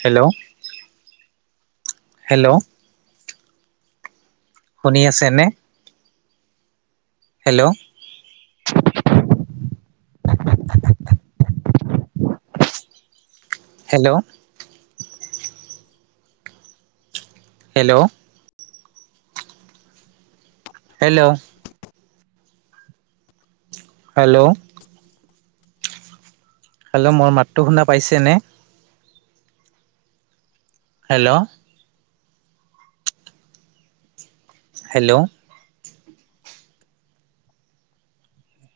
Hello hello শুনি আছে নে? Hello hello hello hello hello hello মোৰ মাতটো শুনা পাইছেনে হেল্লো' হেল্ল'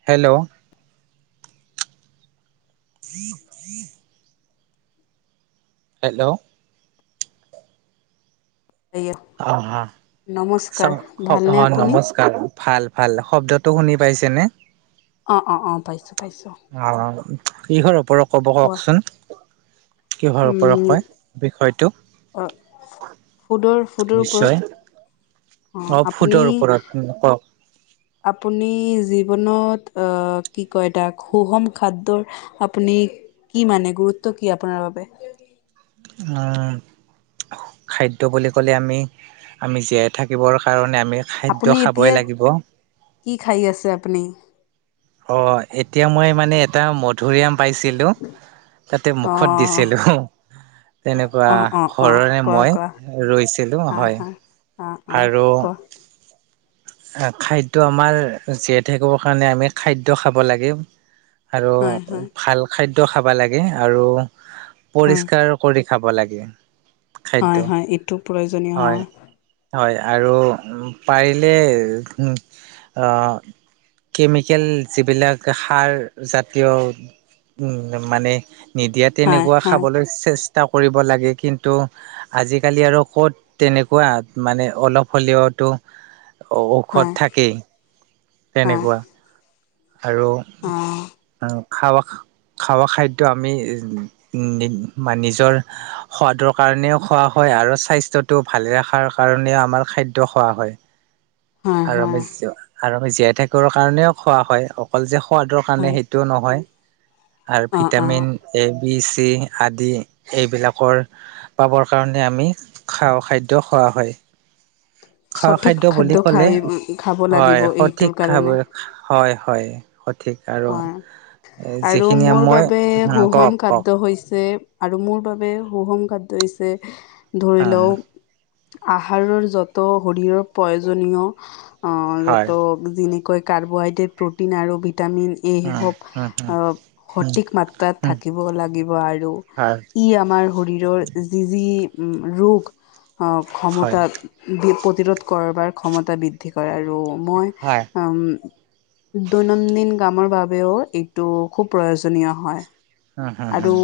হেল্ল' [unintelligible] হেল্ল' হেয়া অহা চ নমস্কাৰ ভালনে অ আপুনি? নমস্কাৰ ভাল ভাল শব্দত শুনি পাইছেনে অ অ অ পাইছো অ ইহৰ ওপৰত কব কোৱা কওকচোন কিহৰ ওপৰত উম কয় বিষয়টো। ফুডৰ ফুডৰ নিশ্চয় ওপৰত অ অ আপুনি ফুডৰ ওপৰত কওক আপুনি জীৱনত আহ কি কয় তাক সুষম খাদ্যৰ আপুনি কি মানে, গুৰুত্ব কি আপোনাৰ বাবে? আ খাদ্য বুলি কলে আমি, আমি জীয়াই থাকিবৰ কাৰণে আ মে' খাদ্য আপুনি খাবই এতিয়া লাগিব। কি খাই আছে আপুনি অ এতিয়া মই মানে এতিয়া মধুৰিআম পাইছিলোঁ তাতে অ মুখত দিছিলোঁ। তেনেকুৱা অ অ অ ঘৰৰে কোৱা মই কোৱা ৰৈছিলো হয়। অ অ আৰু ক? খাদ্য আমাৰ জীয়াই থাকিবৰ কাৰণে আমি খাদ্য খাব লাগে। আৰু হয় হয় ভাল খাদ্য খাবা লাগে আৰু হয় পৰিষ্কাৰ কৰি খাব লাগে। খাদ্য। হয় হয় এইটো প্ৰয়োজনীয় অ। হয় হয় আৰু পাৰিলে আ কেমিকেল যিবিলাক সাৰ জাতীয় মানে নিদিয়া হয় তেনেকুৱা হয় খাবলৈ চেষ্ট টা কৰিব লাগে কিন্তু আজিকালি আৰু ক'ত তেনেকুৱা মানে অলপ হলেও টো ঔষধ হয় থাকেই হয় হয় তেনেকুৱা। আৰু, অ উম খাব খা খাৱা খাদ্য আমি নিজৰ সোৱাদৰ কাৰণেও খোৱা হয়। আৰু স্বাস্থ্যটো ভালে ৰখাৰ কাৰণে আমাৰ খাদ্য খোৱা হয়। হয় আৰু হয় আমি আৰু আমি জীয়াই থাকিব কাৰণেও খোৱা হয়। অকল যে সোৱাদৰ কাৰণে হয় সেইটোও নহয়। আৰু অ' অ' ভিটামিন এ বি, চি আদি এইবিলাকৰ পাবৰ কাৰণে আমি খাওঁ খাদ্য খোৱাওঁ অ হয়। খোৱাৰ সঠিক খাদ্য বুলি খাই কলে, খাব লাগিব হয় এইটোৰ সঠিক খাব হয় হয় সঠিক আৰু অ আৰু যিখিনি মোৰ মই বাবে কওক সুষম কওক খাদ্য হৈছে আৰু মোৰ বাবে সুষম খাদ্য হৈছে ধৰি হম লও আহাৰৰ য'ত শৰীৰৰ প্ৰয়োজনীয়, অহ হয় য'ত যেনেকৈ কাৰ্বহাইড্ৰেট, প্ৰটিন আৰু ভি ভিটামিন এ হম হওক, হম হম আ হম সঠিক মাত্ৰাত হম থাকিব লাগিব আৰু। হয় ই আমাৰ শৰীৰৰ যি যি ৰোগ, অহ হয় ক্ষমতা বিপ বিৰোধ কৰাৰ ক্ষমতা বৃদ্ধি কৰা আৰু মই হয় উম দৈনন্দিন গামৰ বাবেও এইটো খুব প্ৰয়োজনীয় হয়। হম হম আৰু হম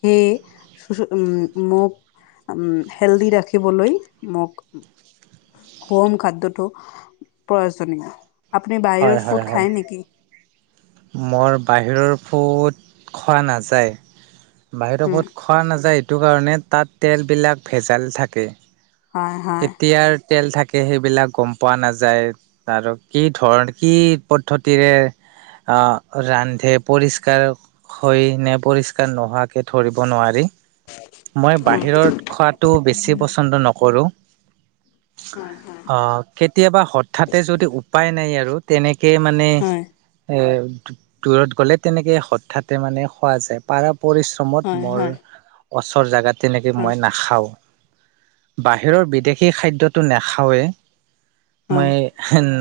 সেই উম ম উম হেলডি ৰাখিবলৈ মোক সুষম খাদ্যটো প্ৰয়োজনীয়, আপুনি হয় বাহিৰৰ হয় ফুড হয় খায় নেকি? মোৰ বাহিৰৰ ফুড খোৱা নাযায়। বাহিৰত উম, ফুড খোৱা নাযায় এইটো কাৰণে তাত তেলবিলাক ভেজাল থাকে। হয় হয়। কেতিয়াৰ তেল থাকে সেইবিলাক গম পোৱা নাযায় আৰু কি ধৰন কি পদ্ধতিৰে আ ৰান্ধে, পৰিষ্কাৰ হৈ নে পৰিষ্কাৰ নোহোৱাকে ধৰিব নোৱাৰি। মই উম। বাহিৰত খোৱাটো বেছি পছন্দ নকৰো। হয়, হয়। অ কেতিয়াবা হঠাতে যদি উপায় নাই আৰু তেনেক কে মানে হয়, এ দু দূৰত গলে তেনেকে হঠাতে মানে খোৱা যায়, পাৰা পৰিশ্ৰমত হয়, মোৰ হয়, ওচৰ জেগাত তেনেকে হয়, মই নাখাওঁ। বাহিৰৰ বিদেশী খাদ্যটো নাখাওঁৱে, হয়, মই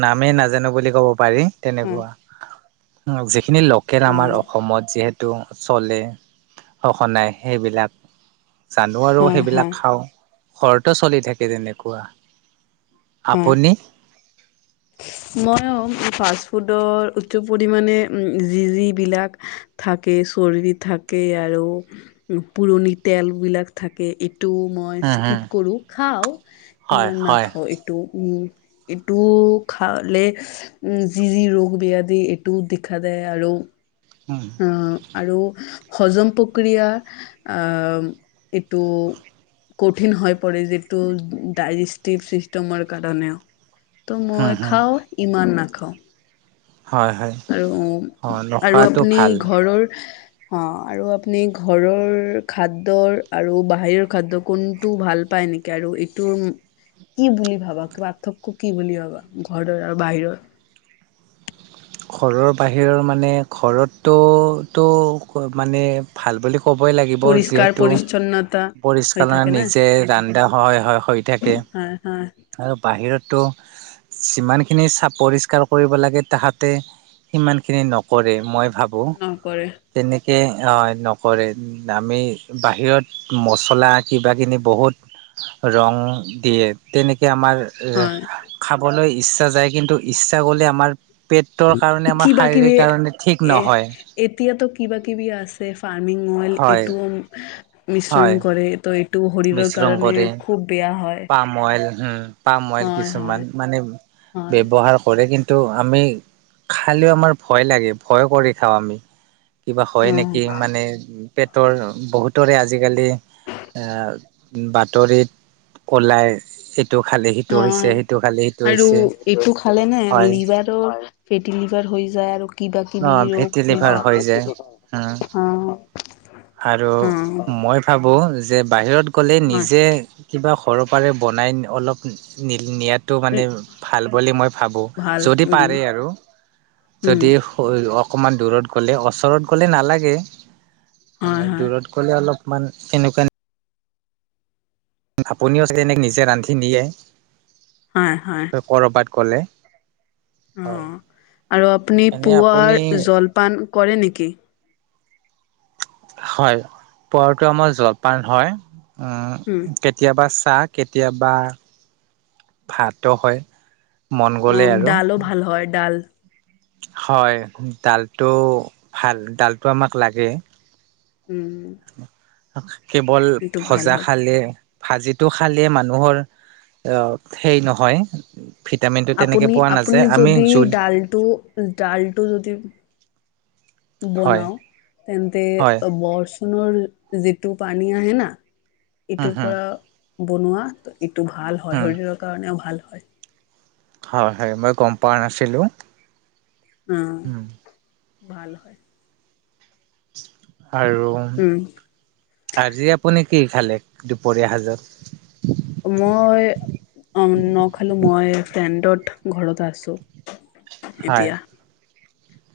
না আমি নাজানো বুলি ক'ব পাৰি, হয়, তেনেকুৱা। যে সেইখিনি লোকেল আমাৰ উম, অসমত যিহেতু টো চলে, সঘনাই সেইবিলাক জানো আৰু হয়, সেইবিলাক হয়, খাওঁ ঘৰতো চলি থাকে তেনেকুৱা। আপুনি। মইয়ো ফাষ্ট ফুডৰ উচ্চ পৰিমানে উ যি যি বিলাক থাকে। চৰ্দি থাকে আৰু পুৰণি তেল বিলাক থাকে। টো মই উম হুম স্কিপ কৰো খাওঁ হয় ইমান হয়। নাখাওঁ এইটো উম। এইটো। খালে উম যি যি ৰোগ ব্যাধি এইটোও দেখা যায় আৰু। উম। আহ, আৰু হজম প্ৰক্ৰিয়া আহ এইটো। কঠিন হৈ পৰে যিটো ডাইজেষ্টিভ চিষ্টেমৰ কাৰণেও। তো হুম মই হুম খাওঁ ইমান নাখাওঁ। হয় হয় আৰু অঁ আৰু নোখোৱাটো আপুনি ভাল। ঘৰৰ। অ আৰু আপুনি ঘৰৰ খাদ্য আৰু বাহিৰৰ খাদ্য কোনটো ভাল পায়। নেকি আৰু এইটো। কি বুলি ভাবা পাৰ্থক্য কি বুলি ভাবা ঘৰৰ আৰু বাহিৰৰ। ঘৰৰ বাহিৰৰ মানে ঘৰতটোতো মানে ভাল বুলি। ক'বই লাগিব পৰিষ্কাৰ যিহেতু। পৰিচ্ছন্নতা হৈ পৰিষ্কাৰ থাকে না নিজে ৰান্ধা সহায় হয় হৈ থাকে। হয় হয় আৰু বাহিৰতো যিমান খিনি চাপ পৰিষ্কাৰ কৰিব লাগে তাহাত। সিমানখিনি নকৰে মই ভাবোঁ নকৰে তেনে। নকৰে আমি বাহিৰত মচলা কিবা কিনি বহুত। ৰং দিয়ে তেনেকে। আমাৰ হয় খাবলৈ ইচ্ছা যায় কিন্তু ইচ্ছা কৰিলে আমাৰ। পেটৰ কাৰণে আমাৰ কিবা শাৰীৰিক কিবি কাৰণে ঠিক এ নহয় এতিয়াতো কিবা কিবি আছে। পানী মইল হয় এইটোও মিশ্ৰণ হয় কৰে ত। টো শৰীৰৰ মিশ্ৰণ কাৰণে কৰে খুব বেয়া। হয় পাম অইল হম পাম অইল হয় কিছুমান হয় মানে হয় ব্যৱহাৰ কৰে কিন্তু। টো আমি খালেও আমাৰ ভয় লাগে ভয় কৰি খাওঁ আমি। কিবা হয় নেকি অ মানে। পেটৰ বহুতৰে আজিকালি বাতৰিত। ক'লাই এত। অ আৰু এইটো খালে নে হয় লিভাৰৰ ফেঁটি লিভাৰ। হৈ যায় আৰু কিবা ন -কিবি ফেটি ৰোগ হৈ লিভাৰ যায় উম, যায়। আৰু অ মই ভাবো। যে বাহিৰত গ'লে নিজে হয় কিবা সৰহৰ পাৰে বনাই অলপ নিয়াত। টো মানে ভাল বুলি মই ভাবোঁ ভাল যদি উম পাৰে আৰু। উম যদি হয়। অকণমান দূৰত গ'লে ওচৰত গ'লে নালাগে হয় মানে হয় দূৰত গ'লে অলপ। মান তেনেকুৱান। আপুনিও চাগে নিজে ৰান্ধি নিয়ে। হয়, হয়। ক'লে। অ আৰু আপুনি এনে আপুনি পুৱাৰ জলপান কৰে নেকি? হয় পোৱাতো আমাৰ জলপান হয় উম কেতিয়াবা। চাহ কেতিয়াবা ভাতো হয়। মন অ গ'লে আৰু ডালো ভাল হয় ডাল হয় ডালটো ভাল ডালটো আমাক লাগে। উম। কেৱল এইটো ভাল ভজা হয়। খালে ভাজিটো খালে মানুহৰ অ সেই নহয়। ভিটামিনটো তেনেকে আপুনি পোৱা আপুনি নাযায় আমি যদি জোল ডালটো ডালটো যদি হয় বনাও তেন্তে হয় বৰচুণৰ। যিটো পানী আহে না উম এইটোৰ হম পৰা বনোৱা। ইটো ভাল হয় উম শৰীৰৰ কাৰণেও ভাল হয়। হয় হয় মই গম পাৱা নাছিলো। উম, ভাল হয় ৷ আৰু উম আজি আপুনি কি খালে দুপৰীয়া সাজত মই অ নখালো মই ফ্ৰেণ্ডত ঘৰত আছো। হয়, এতিয়া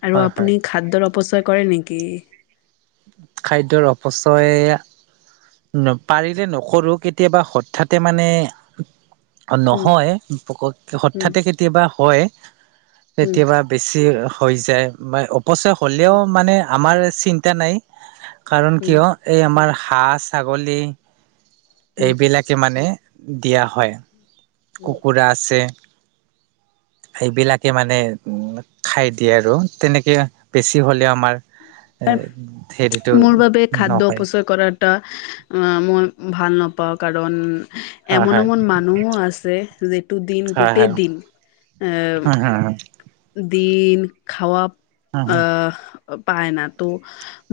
আৰু হয়, হয়। আপুনি খাদ্যৰ অপচয় কৰে নেকি? খাদ্যৰ অপচয় পাৰিলে নকৰো কেতিয়াবা হঠাতে মানে [unintelligible] উম নহয় উম হঠাতে কেতিয়াবা হয় উম কেতিয়াবা বেছি হৈ যায় বা অপচয় হলেও উম মানে আমাৰ চিন্তা নাই। কাৰণ উম কিয় এই আমাৰ হাঁহ ছাগলী উম এইবিলাকে মানে দিয়া হয় উম কুকুৰা আছে সেইবিলাকে মানে উ খাই দিয়ে আৰু তেনেকে বেছি হলেও আমাৰ এ হেৰিটো মোৰ বাবে খাদ্য নহয় অপচয় কৰাটা আহ মই ভাল নাপওঁ পা কাৰণ হয় এমন-এমন মানুহ আছে যিটো দিন হয় গোটেই হয় দিন আহ হয় হয় দিন খোৱা হয় হয় পায় না তো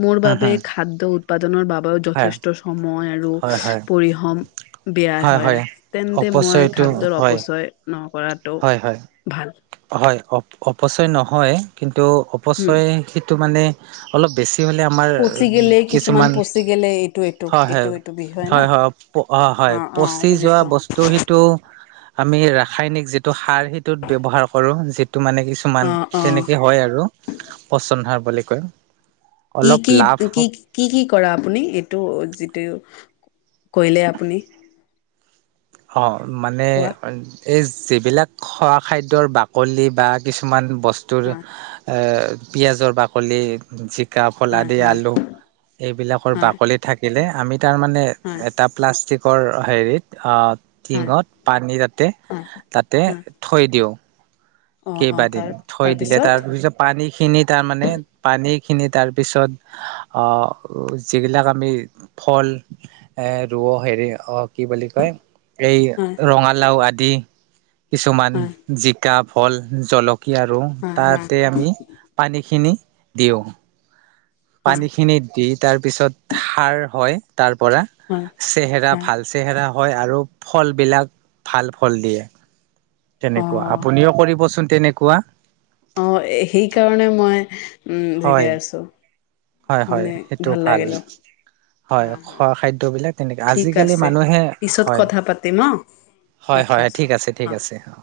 মোৰ হয় বাবে খাদ্য উৎপাদনৰ বাবেও হয় যথেষ্ট সময় আৰু হয় হয় পৰিশম বেয়া হয় তেন্তে মই অপচয়টো খাদ্যৰ হয় অপচয় কৰাটো হয় হয় ভাল। হয় অ অপচয় নহয় কিন্তু হম। অপচয় সেইটো মানে অলপ বেছি আমাৰ পচি গেলে কিছুমান পচি গেলে এইটো এইটো এইটো এইটো বিষ হয় না হয়-হয়-হয়-হয় অপ অ হয় অ পচি যোৱা বুজিছো। বস্তু সিটো আমি ৰাসায়নিক যিটো সাৰ সেইটোত ব্যৱহাৰ কৰোঁ যিট টো মানে কিছুমান অ অ তেনেকে হয় আৰু পচন সাৰ বুলি কয়। কি অলপ কি লাভ কি হওক। কি কি কৰা আপুনি এইটো যিটো কৈলে আপুনি [unintelligible] অ মানে কোৱা এই যিবিলাক খোৱা খাদ্যৰ বাকলি বা কিছুমান বস্তুৰ হয় পিয়াঁজৰ বাকলি জিকা ফল হয় আদি হয় আলু এইবিলাকৰ হয় বাকলি থাকিলে আমি তাৰ মানে হয় এটা প্লাষ্টিক হেৰিত অ হয় টিঙত পানী তাতে হয় তাতে হয় থৈ দিওঁ অ অ কেইবাদিন তাৰ থৈ দিলে তাৰপিছত তাৰ পিছত পানী খিনি তাৰমানে পানী খিনি তাৰপিছত অ যিবিলাক আমি ফল ৰোঁ অ হেৰি অ কি বুলি কয় এই হয় ৰঙালাও আদি কিছুমান হয় জিকা ভল জলক কি আৰু হয় হয় তাতে আমি পানীখিনি দিওঁ ৷ হয় পানী খিনি দি তাৰ পিছত সাৰ হয় তাৰ পৰা হয় চেহেৰা হয় ভাল চেহেৰা হয় আৰু ফল বিলাক ভাল ফল দিয়ে অ তেনেকুৱা আপুনিও কৰিবচোন তেনেকুৱা অ সেইকাৰণে মই জিগাই আছোঁ হয়-হয় সেইটো ভাল ৷ হয় খোৱা খাদ্যবিলাক তেনেকে, ঠিক আজিকালি আছে মানুহে পিছত হয় কথা পাতিম অ হয় ৰাখি হয় আছো ঠিক আছে ঠিক আছে অ।